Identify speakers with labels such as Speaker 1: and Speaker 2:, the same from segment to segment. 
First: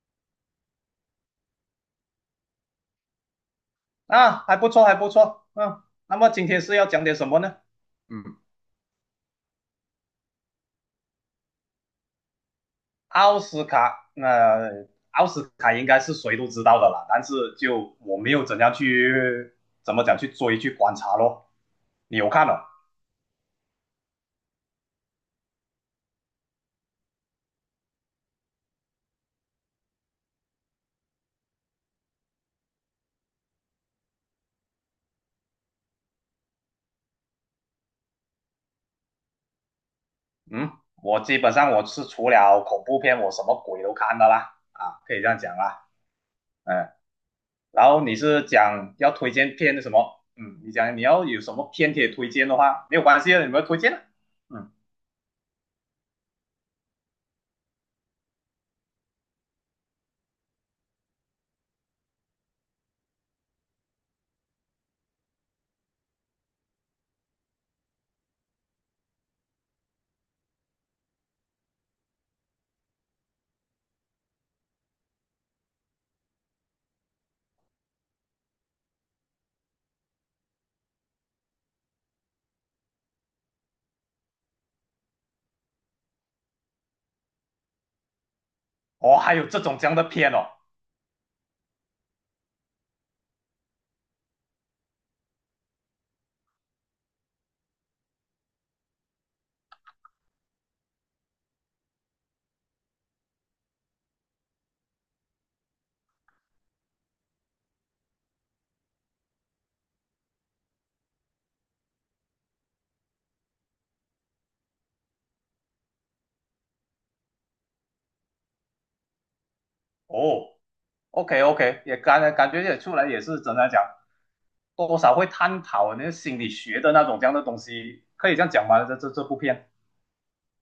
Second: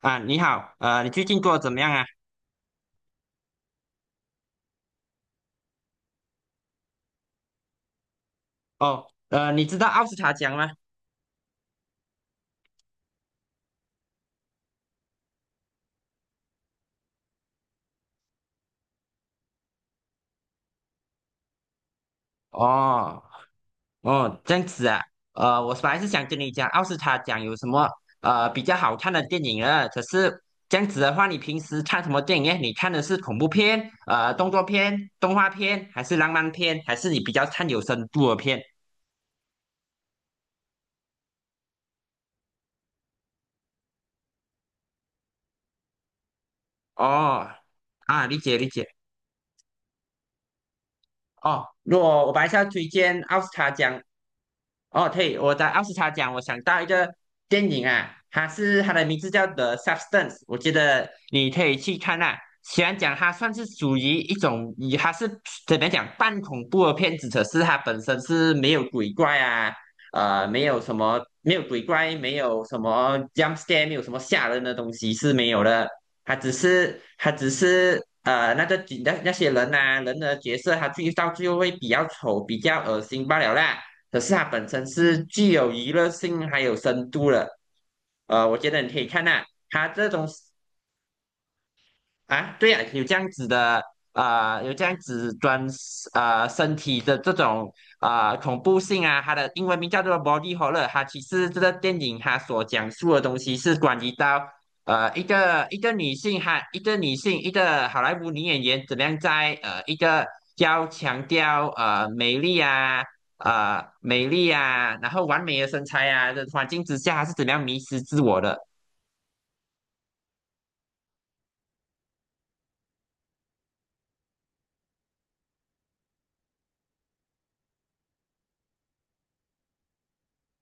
Speaker 1: 啊，你好，你最近过得怎么样啊？
Speaker 2: 啊，还不错，还不错。嗯，那么今天是要讲点什么呢？嗯，
Speaker 1: 哦，你知道奥斯卡奖吗？
Speaker 2: 奥斯卡，奥斯卡应该是谁都知道的啦，但是就我没有怎样去怎么讲去追去观察咯。你有看了？
Speaker 1: 哦，哦，这样子啊，我本来是想跟你讲奥斯卡奖有什么比较好看的电影啊，可是这样子的话，你平时看什么电影呢？你看的是恐怖片、动作片、动画片，还是浪漫片，还是你比较看有深度的片？
Speaker 2: 嗯，我基本上是除了恐怖片，我什么鬼都看的啦，啊，可以这样讲啦。嗯，
Speaker 1: 哦，
Speaker 2: 然后你
Speaker 1: 啊，理
Speaker 2: 是
Speaker 1: 解理解。
Speaker 2: 讲要推荐片什么？嗯，你讲你要有什
Speaker 1: 哦，
Speaker 2: 么片可以
Speaker 1: 若
Speaker 2: 推
Speaker 1: 我白
Speaker 2: 荐的
Speaker 1: 下推
Speaker 2: 话，没有
Speaker 1: 荐
Speaker 2: 关系
Speaker 1: 奥
Speaker 2: 的，
Speaker 1: 斯
Speaker 2: 你们
Speaker 1: 卡
Speaker 2: 推荐
Speaker 1: 奖。
Speaker 2: 啊。嗯。
Speaker 1: 哦，对，我在奥斯卡奖，我想到一个电影啊，它的名字叫《The Substance》，我觉得你可以去看啊。虽然讲它算是属于一种，以它是怎么讲半恐怖的片子，可是它本身是没有鬼怪啊，没有鬼怪，没有什么 jump scare，没有什么吓人的东西是没有的。他只是那个景那些人呐、啊人的角色，他到最后会比较丑、比较恶心罢了啦。可是它本身是具有娱乐性还有深度的，我觉得你可以
Speaker 2: 哦，
Speaker 1: 看
Speaker 2: 还
Speaker 1: 呐、
Speaker 2: 有这种
Speaker 1: 他
Speaker 2: 这样的
Speaker 1: 这种
Speaker 2: 片哦。
Speaker 1: 啊，对呀、有这样子的啊、有这样子专啊、身体的这种啊、恐怖性啊，它的英文名叫做 body horror。它其实这个电影它所讲述的东西是关于到一个女性哈，一个好莱坞女演员怎么样在一个要强调美丽啊。美丽啊，然后完美的身材啊的环境之下，她是怎么样迷失自我的？
Speaker 2: 哦，OK OK，也感觉也出来也是怎么讲，多少会探讨那个心理学的那种这样的东西，可以这样讲吗？这这部片，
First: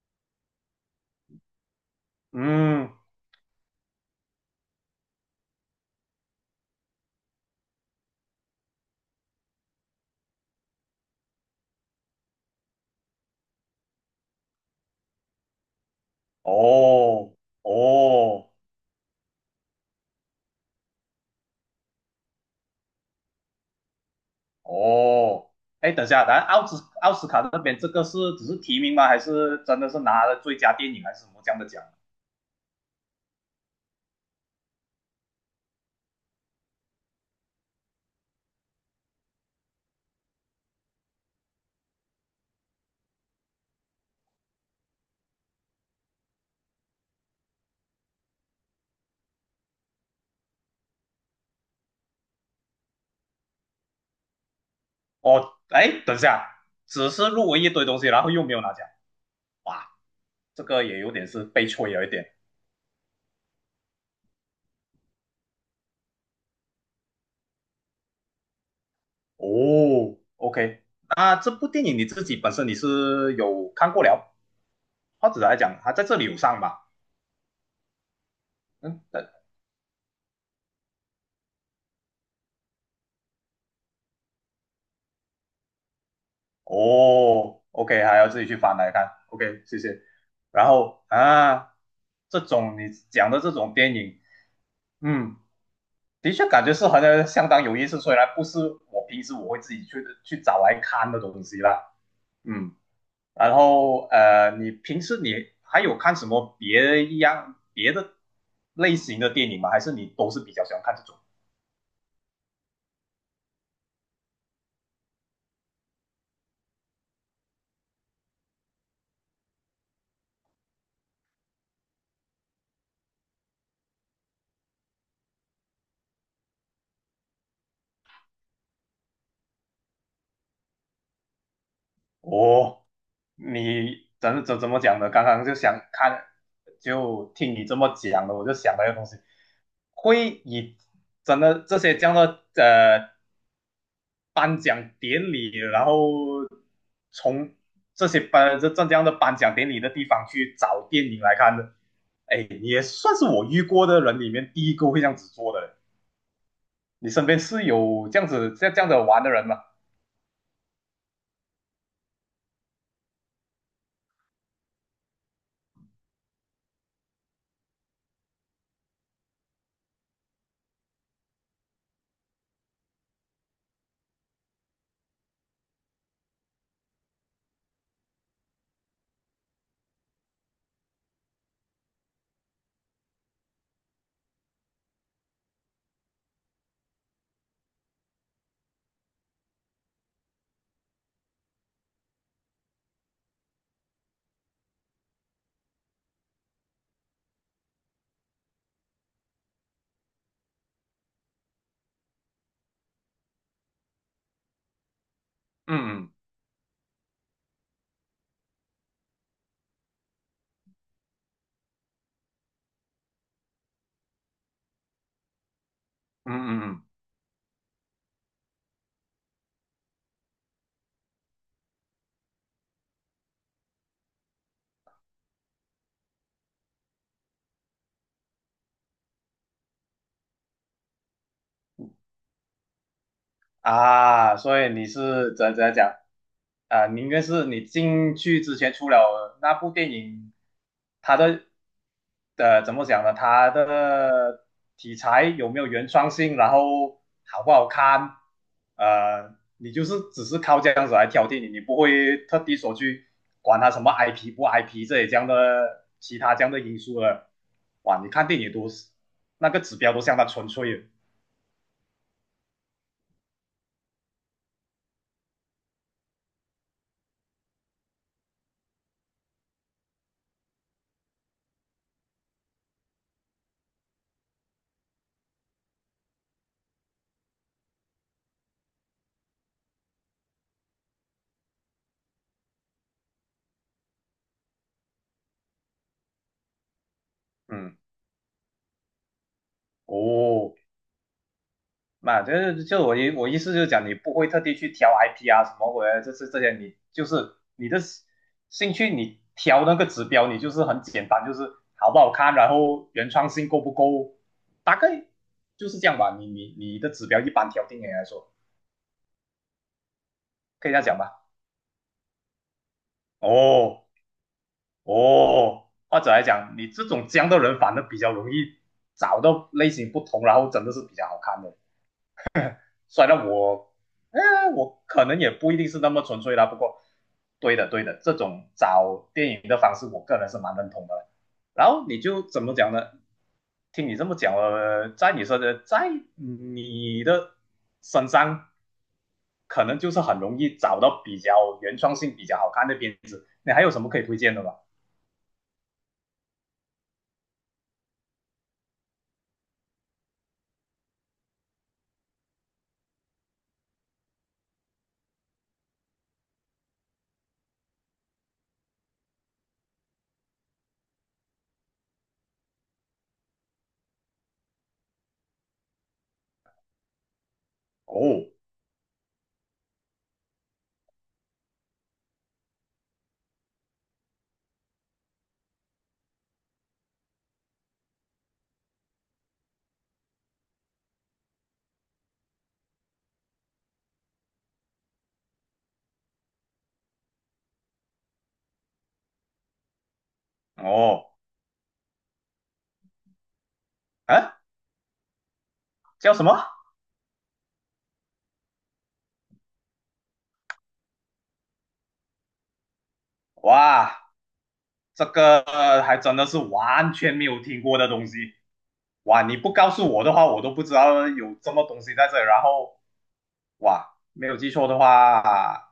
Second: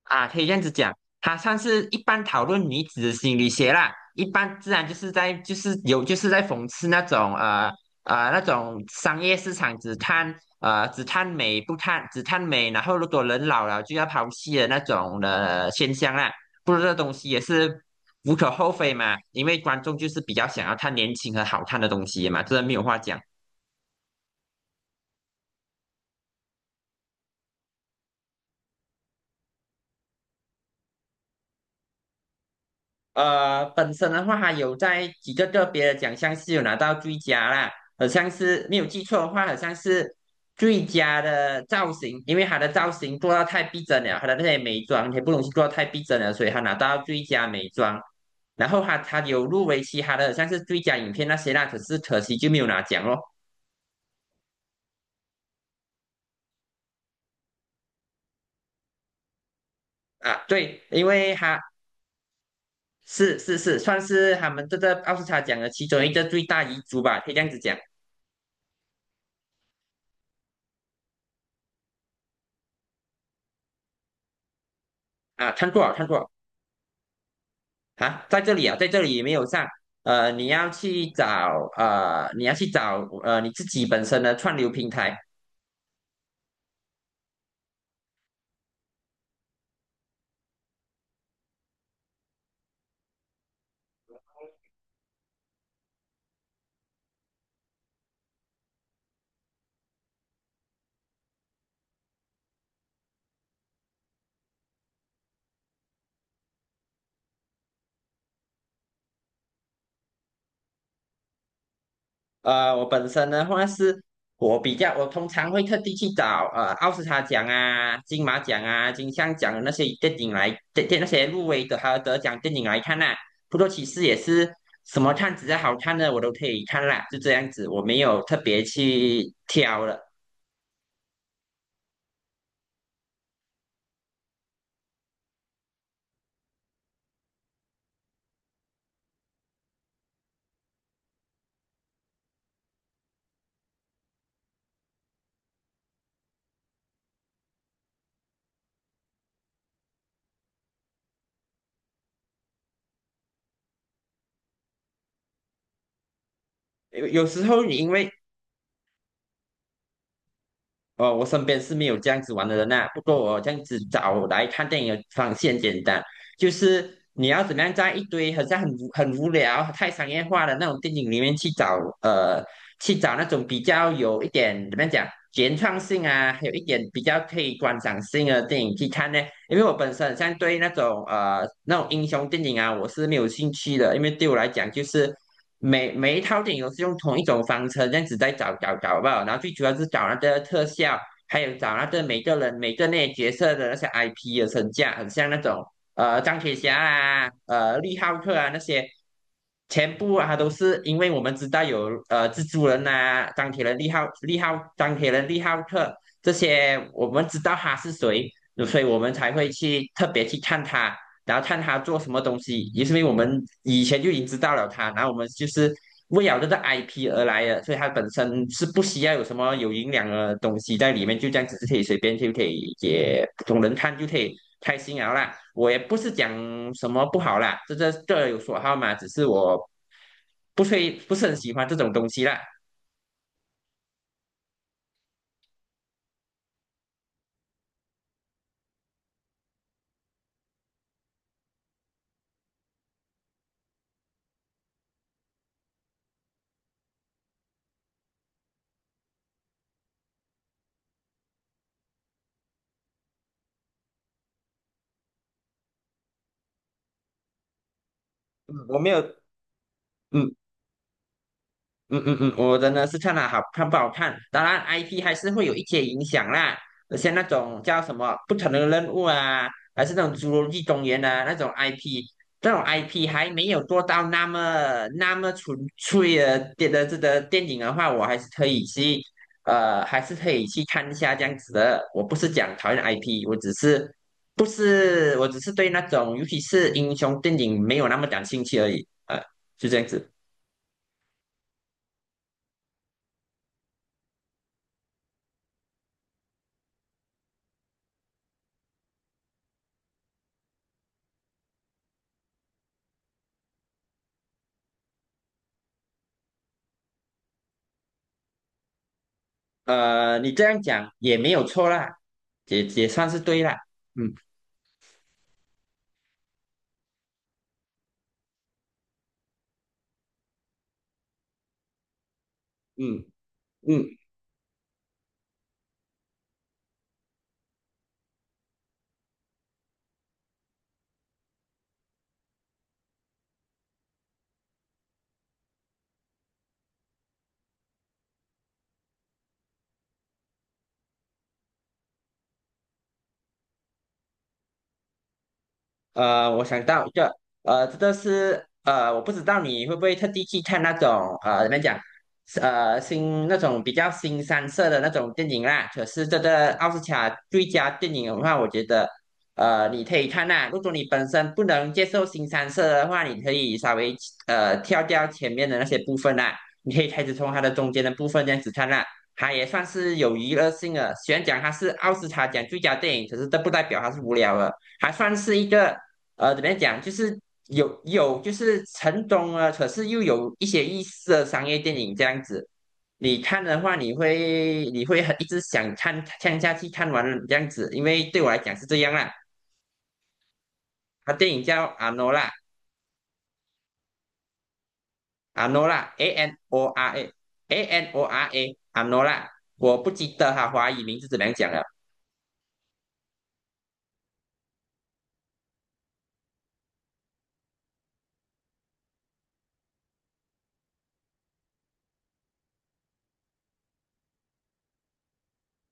Speaker 1: 啊，可以这样子讲，他算是一般讨论女
Speaker 2: 嗯。
Speaker 1: 子的心理学啦。一般自然就是在就是有就是在讽刺那种那种商业市场只看呃只看美不看只看美，然后如果人老了就要抛弃的那种的现象啦。不过这东西
Speaker 2: 哦
Speaker 1: 也是无可
Speaker 2: 哦
Speaker 1: 厚非嘛，因为观众就是比较想要看年轻和好看的东西嘛，这没有话讲。
Speaker 2: 哦，哎，等一下，咱奥斯卡那边这个是只是提名吗？还是真的是拿了最佳电影还是什么这样的奖？
Speaker 1: 本身的话，他有在几个个别的奖项是有拿到最佳啦，好像是没有记错的话，好像是最佳的造型，因为他的造型做到太逼真了，他的那些美妆也不容易做到太逼真了，所以他拿到最佳美妆。然后他有入围其他的，好像是最佳影片那些啦，可是可惜就没有拿奖咯。
Speaker 2: 哦，哎，等一下，只是入围一堆东西，然后又没有拿奖，哇，
Speaker 1: 啊，
Speaker 2: 这
Speaker 1: 对，
Speaker 2: 个也
Speaker 1: 因
Speaker 2: 有点
Speaker 1: 为
Speaker 2: 是
Speaker 1: 他
Speaker 2: 悲催，有一点。
Speaker 1: 是算是他们这个奥斯卡奖的其中一个最大遗珠吧，可以这样子讲。
Speaker 2: 哦，OK，那这部电影你自己本身你是有看过了，或者
Speaker 1: 啊，
Speaker 2: 来
Speaker 1: 看
Speaker 2: 讲
Speaker 1: 过
Speaker 2: 它
Speaker 1: 了
Speaker 2: 在
Speaker 1: 看
Speaker 2: 这
Speaker 1: 过
Speaker 2: 里
Speaker 1: 了。
Speaker 2: 有上吧？
Speaker 1: 啊，在
Speaker 2: 嗯，
Speaker 1: 这里
Speaker 2: 呃
Speaker 1: 没有上。你要去找你自己本身的串流平台。
Speaker 2: 哦，OK，还要自己去翻来看，OK，谢谢。然后啊，这种你讲的这种电影，嗯，的确感觉是好像相当有意思，虽然不是我平时会自己去去找来看的东西啦，嗯。然后你平时你还有看什么别一样别的类型的电影吗？还是你都是比较喜欢看这种？
Speaker 1: 呃，我本身的话是，我比较，我通常会特地去找奥斯卡奖啊、金马奖啊、金像奖的那些电影来，电那些入围的还有得奖电影来看啦、不过其实也是什么看只要好看的我都可以看啦，就这样子，我没有特别去挑了。
Speaker 2: 哦，你怎么讲呢？刚刚就想看，就听你这么讲的，我就想到一个东西，会以真的这些这样的颁奖典礼，然后从这些这样的颁奖典礼的地方去找电影来看的。哎，你也算是我遇过的人里面第一个会这样子做的。
Speaker 1: 有
Speaker 2: 你
Speaker 1: 有
Speaker 2: 身边
Speaker 1: 时候
Speaker 2: 是
Speaker 1: 你因
Speaker 2: 有
Speaker 1: 为
Speaker 2: 这样子玩的人吗？
Speaker 1: 哦，我身边是没有这样子玩的人呐、不过我这样子找来看电影的方式很简单，就是你要怎么样在一堆好像很无聊、太商业化的那种电影里面去找，去找那种比较有一点怎么样讲原创性啊，还有一点比较可以观赏性的电影去看呢？因为我本身好像对那种英雄电影啊，我是没有兴趣的，因为对我来讲就是。每一套电影都是用同一种方程这样子在找吧，然后最主要是找那个特效，还有找那个每个人每个那些角色的那些 IP 的身价，很像那种钢铁侠啊、利浩克啊那些，全部啊都是因为我们知道有蜘蛛人啊、钢铁人利浩克
Speaker 2: 嗯
Speaker 1: 这些，我们知道他是谁，所以我们才会去特别去看他。然后看他做什么东西，也是因为我们以前就已经知道了他，然后我们就是为
Speaker 2: 嗯
Speaker 1: 了这个
Speaker 2: 嗯嗯。
Speaker 1: IP 而来的，所以他本身是不需要有什么有营养的东西在里面，就这样子是可以随便就可以也普通人看就可以开心了啦。我也不是讲什么不好啦，这各有所好嘛，只是我不会不是很喜欢这种东西啦。
Speaker 2: 啊，所以你是怎样讲啊？你应该是你进去之前出了那部电影，它的怎么讲呢？它的题材有没有原创性？然后好不好看？呃，你就是只是靠这样子来挑电影，你不会特地说去管它什么 IP 不 IP 这些这样的其他这样的因素了。哇，你看电影
Speaker 1: 嗯，
Speaker 2: 都
Speaker 1: 我
Speaker 2: 是
Speaker 1: 没有，
Speaker 2: 那个指标都相当
Speaker 1: 嗯，
Speaker 2: 纯粹了。
Speaker 1: 嗯嗯嗯，我真的是看了好看不好看，当然 IP 还是会有一些影响啦。像那种叫什么不可能的任务啊，还是那种侏罗纪公园啊那种 IP，这种 IP 还没有做到那么那么纯粹的这个电影的话，我还是可以去看一下这样子的。我不是讲讨厌 IP，我只是不是我只是对那种尤其是英雄电影没
Speaker 2: 嗯。
Speaker 1: 有那么感兴趣而已，就这样子。
Speaker 2: 哦，嘛，就是就我意我意思就是讲，你不会特地去挑 IP 啊什么鬼的，就是这些你就是你的兴趣，你挑那个指标，你就是很简单，就是好不好看，然后原创性够不够，大概就是这样吧。你的指标一般挑定人来说，
Speaker 1: 你这样
Speaker 2: 可以这样
Speaker 1: 讲
Speaker 2: 讲吧？
Speaker 1: 也没有错啦，也算是对啦。
Speaker 2: 哦
Speaker 1: 嗯
Speaker 2: 哦，或者来讲，你这种这样的人反而比较容易找到类型不同，然后真的是比较好看的。
Speaker 1: 嗯
Speaker 2: 虽然我，
Speaker 1: 嗯。
Speaker 2: 哎，我可能也不一定是那么纯粹啦，不过，对的，对的，这种找电影的方式，我个人是蛮认同的。然后你就怎么讲呢？听你这么讲了，在你说的，在你的身上，可能就是很容易找到比较原创性、比较好看的片子。你还有什么可以推荐的吗？
Speaker 1: 我想到一个，这个是我不知道你会不会特地去看那种怎么讲，是那种比较新三色的那种电影啦。可是这个奥斯卡最佳电影的话，我觉得你可以看啦。如果你本身不能接受新三色的话，你可以稍微跳掉前面的那些部分啦，你可以开始从它的中间的部分
Speaker 2: 哦
Speaker 1: 这样子看啦。它也算是有娱乐性的，虽然讲它是奥斯卡奖最佳电影，可是这不代表它是无聊的。还算是一个怎么样讲，就是有就是成功了，可是又有一些意思的商业电影这样子。你看的话，你会很一直想看看下去，看完了这样子，因为对我来讲是这样啦。
Speaker 2: 哦，
Speaker 1: 他电影叫阿诺拉，
Speaker 2: 啊，
Speaker 1: 阿诺拉 A
Speaker 2: 叫什么？
Speaker 1: N O R A Anora 阿诺拉，我不记得哈，华语名字怎么样讲了。
Speaker 2: 哇！这个还真的是完全没有听过的东西。哇，你不告诉我的话，我都不知道有这么东西在这里然后哇，没有记错的话，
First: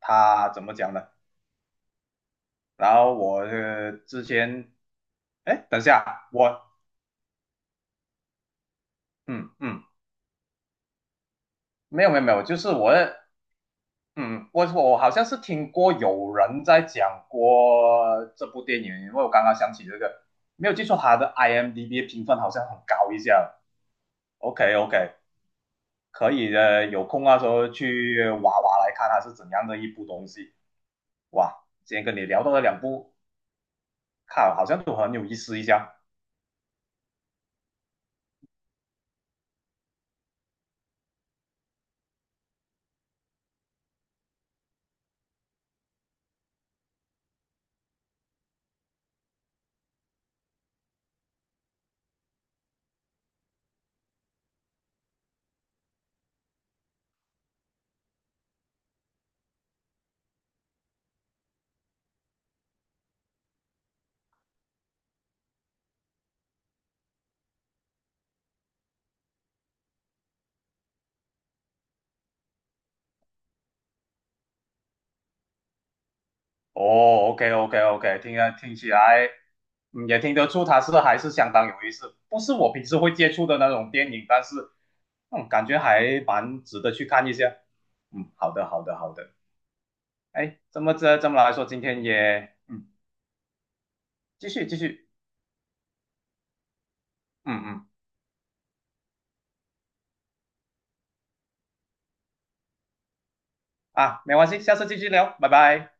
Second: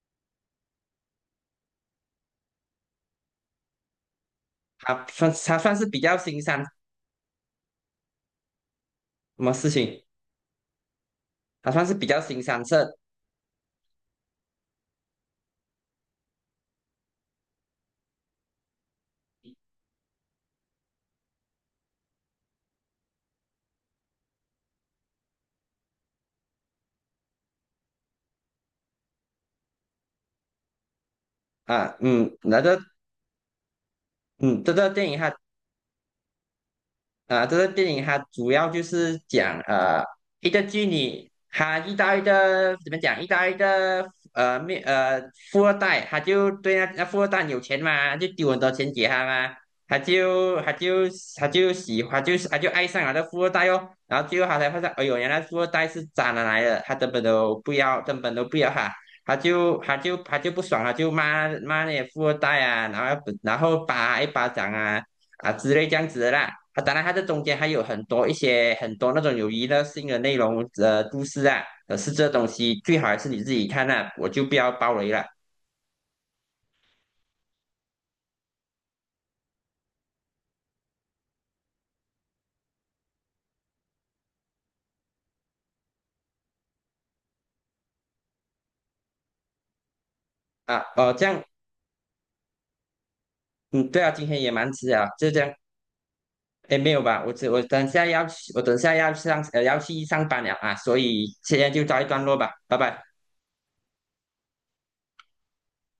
Speaker 2: 他怎么讲的？然后我之前，哎，
Speaker 1: 他算
Speaker 2: 等一
Speaker 1: 是比较
Speaker 2: 下，
Speaker 1: 新三什
Speaker 2: 我嗯
Speaker 1: 么事
Speaker 2: 嗯，
Speaker 1: 情？他算是
Speaker 2: 没
Speaker 1: 比
Speaker 2: 有没
Speaker 1: 较
Speaker 2: 有没
Speaker 1: 新
Speaker 2: 有，就
Speaker 1: 三
Speaker 2: 是我
Speaker 1: 色
Speaker 2: 嗯，我好像是听过有人在讲过这部电影，因为我刚刚想起这个，没有记错，他的 IMDB 评分好像很高一下。OK OK，可以有空那时候去挖挖来看它是怎样的一部东西。哇，今
Speaker 1: 啊，
Speaker 2: 天跟你
Speaker 1: 嗯，
Speaker 2: 聊到
Speaker 1: 那
Speaker 2: 了
Speaker 1: 个
Speaker 2: 两部，看
Speaker 1: 嗯，
Speaker 2: 好
Speaker 1: 这
Speaker 2: 像
Speaker 1: 个
Speaker 2: 都
Speaker 1: 电
Speaker 2: 很
Speaker 1: 影
Speaker 2: 有
Speaker 1: 哈。
Speaker 2: 意思一下。
Speaker 1: 啊，这个电影它主要就是讲一个妓女，她遇到一个怎么讲，遇到一个呃没呃富二代，她就对那富二代有钱嘛，就丢很多钱给他嘛，她就她就她就喜欢，就是她就爱上了那富二代哦，然后最后她才发现，哎呦，原来富二代是渣男来的，她根本都不要，根本都不要她。她就不爽了，就骂骂那些富二代啊，然后打一巴掌啊，啊之类这样子的啦。啊，当然它这中间还有很多那种有娱乐性的内容，故事啊。可是这东西最好还是你自己看啊，我就不要爆雷了
Speaker 2: 哦，OK OK OK，听啊听起来，也听得出它是还是相当有意思，不是我平时会接触的那种电影，但是感觉还蛮值得去看一下。嗯，好的好的好的。哎，这
Speaker 1: 啊。
Speaker 2: 么
Speaker 1: 哦，
Speaker 2: 这
Speaker 1: 这
Speaker 2: 这么
Speaker 1: 样，
Speaker 2: 来说，今天也嗯，
Speaker 1: 嗯，对啊，今天
Speaker 2: 继
Speaker 1: 也
Speaker 2: 续
Speaker 1: 蛮
Speaker 2: 继
Speaker 1: 迟啊，
Speaker 2: 续，
Speaker 1: 就这样。哎，没有吧？我
Speaker 2: 嗯
Speaker 1: 等
Speaker 2: 嗯。
Speaker 1: 下要去，我等下要上呃要去上班了啊，所以现在就告一段落吧，拜拜。
Speaker 2: 啊，没关系，下次继续聊，拜拜。